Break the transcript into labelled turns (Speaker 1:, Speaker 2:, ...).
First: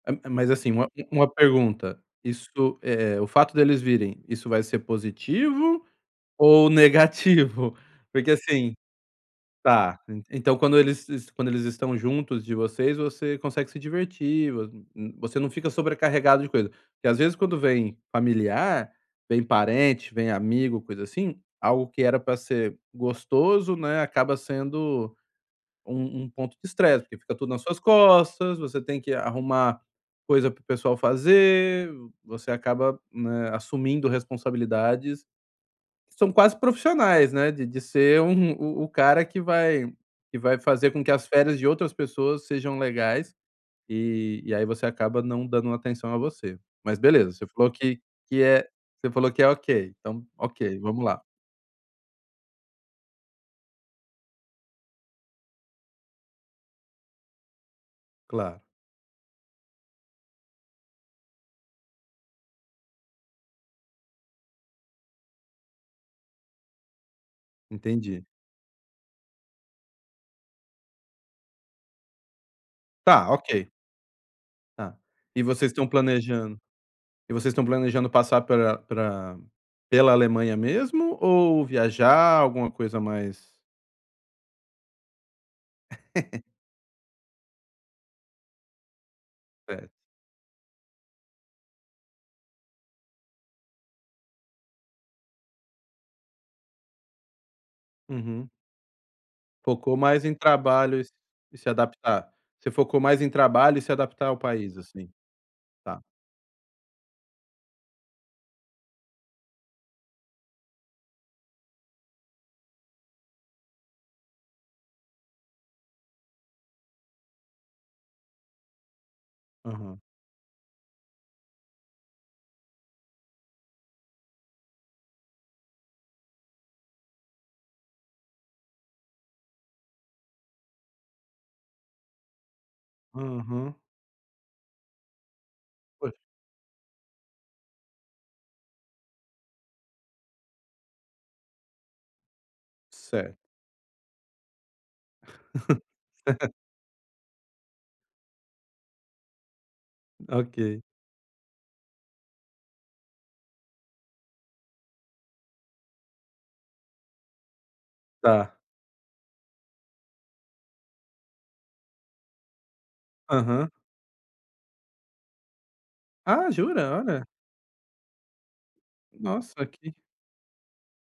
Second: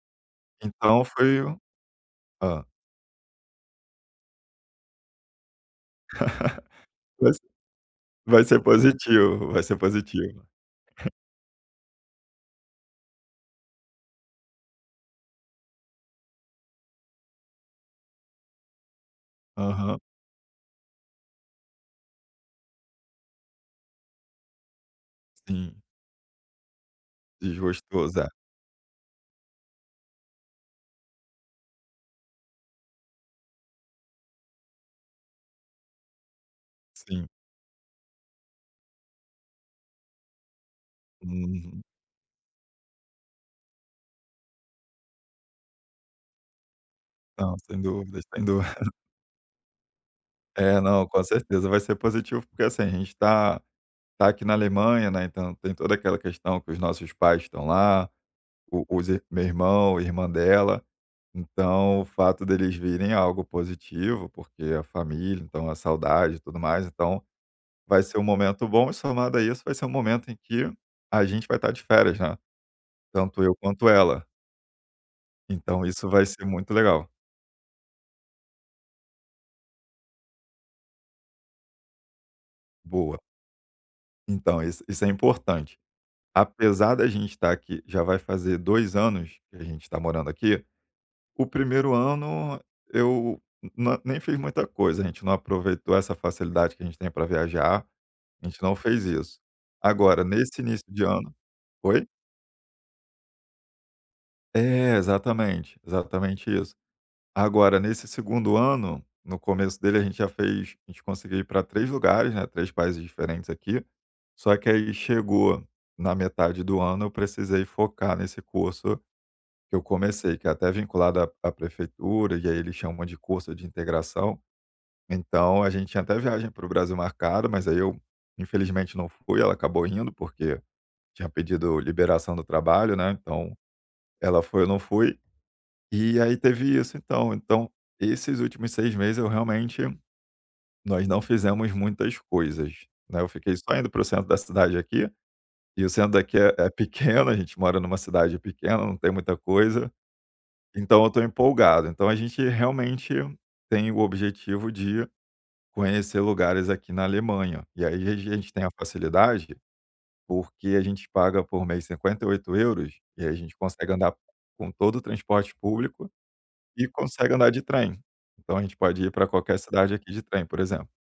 Speaker 1: É é, mas, assim, uma u
Speaker 2: Então
Speaker 1: uma
Speaker 2: foi o
Speaker 1: pergunta. Isso
Speaker 2: hã.
Speaker 1: é o fato deles virem, isso vai ser positivo ou
Speaker 2: Vai s
Speaker 1: negativo? Porque
Speaker 2: vai ser
Speaker 1: assim
Speaker 2: positivo, vai ser
Speaker 1: tá. En
Speaker 2: positivo.
Speaker 1: então quando eles se quando eles estão juntos de vocês, você consegue se divertir, vo hum hum você não fica sobrecarregado de coisa. Porque às vezes quando vem familiar, vem
Speaker 2: Aham.
Speaker 1: parente, vem amigo, coisa assim, algo que era pra ser gostoso, né, acaba sendo
Speaker 2: Sim.
Speaker 1: um um ponto de estresse, porque fica
Speaker 2: E
Speaker 1: tudo nas suas
Speaker 2: justo o [unintelligible]
Speaker 1: costas, você tem que arrumar coisa para o pessoal fazer, você acaba, eh, assumindo responsabilidades são quase
Speaker 2: Sim.
Speaker 1: profissionais, né, de de ser um o-o cara que vai que vai fazer com que as férias de
Speaker 2: Uhum.
Speaker 1: outras pessoas sejam legais, e e aí você acaba não dando atenção a você. Mas, beleza, você
Speaker 2: Não,
Speaker 1: falou
Speaker 2: sem
Speaker 1: que
Speaker 2: dúvida,
Speaker 1: que
Speaker 2: sem
Speaker 1: é
Speaker 2: dúvida.
Speaker 1: você falou que é OK, então OK,
Speaker 2: É,
Speaker 1: vamos
Speaker 2: não,
Speaker 1: lá.
Speaker 2: com certeza, vai ser positivo porque, assim, a gente tá tá está aqui na Alemanha, né, então tem toda aquela questão que os nossos pais estão lá,
Speaker 1: Claro.
Speaker 2: o os meu irmão, irmã dela, então, o fato deles virem é algo positivo porque a família então a saudade e tudo mais, então vai ser um
Speaker 1: Entendi.
Speaker 2: momento bom e somado a isso vai ser um momento em que a gente vai estar de férias, né.
Speaker 1: Tá.
Speaker 2: Tanto eu
Speaker 1: OK.
Speaker 2: quanto ela.
Speaker 1: Tá. E vocês
Speaker 2: Então
Speaker 1: estão
Speaker 2: isso vai ser
Speaker 1: planejando
Speaker 2: muito legal.
Speaker 1: e vocês estão planejando passar pela pra pela Alemanha mesmo ou viajar, alguma coisa
Speaker 2: Boa.
Speaker 1: mais
Speaker 2: Então, isso isso é importante. Apesar da gente estar aqui, já vai fazer 2 anos, que a gente
Speaker 1: Certo.
Speaker 2: tá morando aqui, o 1º ano eu na nem fiz muita coisa, a gente não aproveitou essa facilidade que a gente tem pra viajar, a
Speaker 1: Uhum.
Speaker 2: gente não fez isso.
Speaker 1: Focou
Speaker 2: Agora
Speaker 1: mais em
Speaker 2: nesse início
Speaker 1: trabalho
Speaker 2: de
Speaker 1: e
Speaker 2: ano
Speaker 1: e se
Speaker 2: oi?
Speaker 1: adaptar. Você focou mais em trabalho e se adaptar ao país,
Speaker 2: É
Speaker 1: assim.
Speaker 2: exatamente,
Speaker 1: Tá.
Speaker 2: exatamente isso. Agora, nesse 2º ano, no começo dele a gente já fez a gente conseguiu ir pra 3 lugares, né, 3 países diferentes aqui, só que aí chegou na metade do ano, eu precisei focar nesse curso que eu
Speaker 1: Uhum.
Speaker 2: comecei, que é até vinculado à à prefeitura e aí eles chamam de curso de integração. Então, a gente tinha até viagem para o Brasil marcada mas aí eu, infelizmente não fui ela acabou indo porque tinha pedido liberação do trabalho, né, então,
Speaker 1: Uhum.
Speaker 2: ela foi, eu não fui.
Speaker 1: Por
Speaker 2: E aí teve isso, então então, esses últimos 6 meses eu realmente nós não fizemos muitas coisas, né. Eu
Speaker 1: Certo.
Speaker 2: fiquei só indo para o centro da cidade aqui, e o centro daqui é é pequeno, a gente mora numa cidade pequena, não tem muita coisa,
Speaker 1: OK.
Speaker 2: então eu tô empolgado. Então a gente, realmente, tem o objetivo de conhecer lugares aqui na Alemanha. E aí, às vezes, a gente
Speaker 1: Tá.
Speaker 2: tem a facilidade, porque a gente paga por mês 58€, e a gente
Speaker 1: Aham.
Speaker 2: consegue andar com todo o transporte público,
Speaker 1: Ah,
Speaker 2: e
Speaker 1: jura? Olha.
Speaker 2: consegue andar de trem. Então a gente pode ir pra qualquer
Speaker 1: Nossa,
Speaker 2: cidade
Speaker 1: que
Speaker 2: aqui de trem, por exemplo.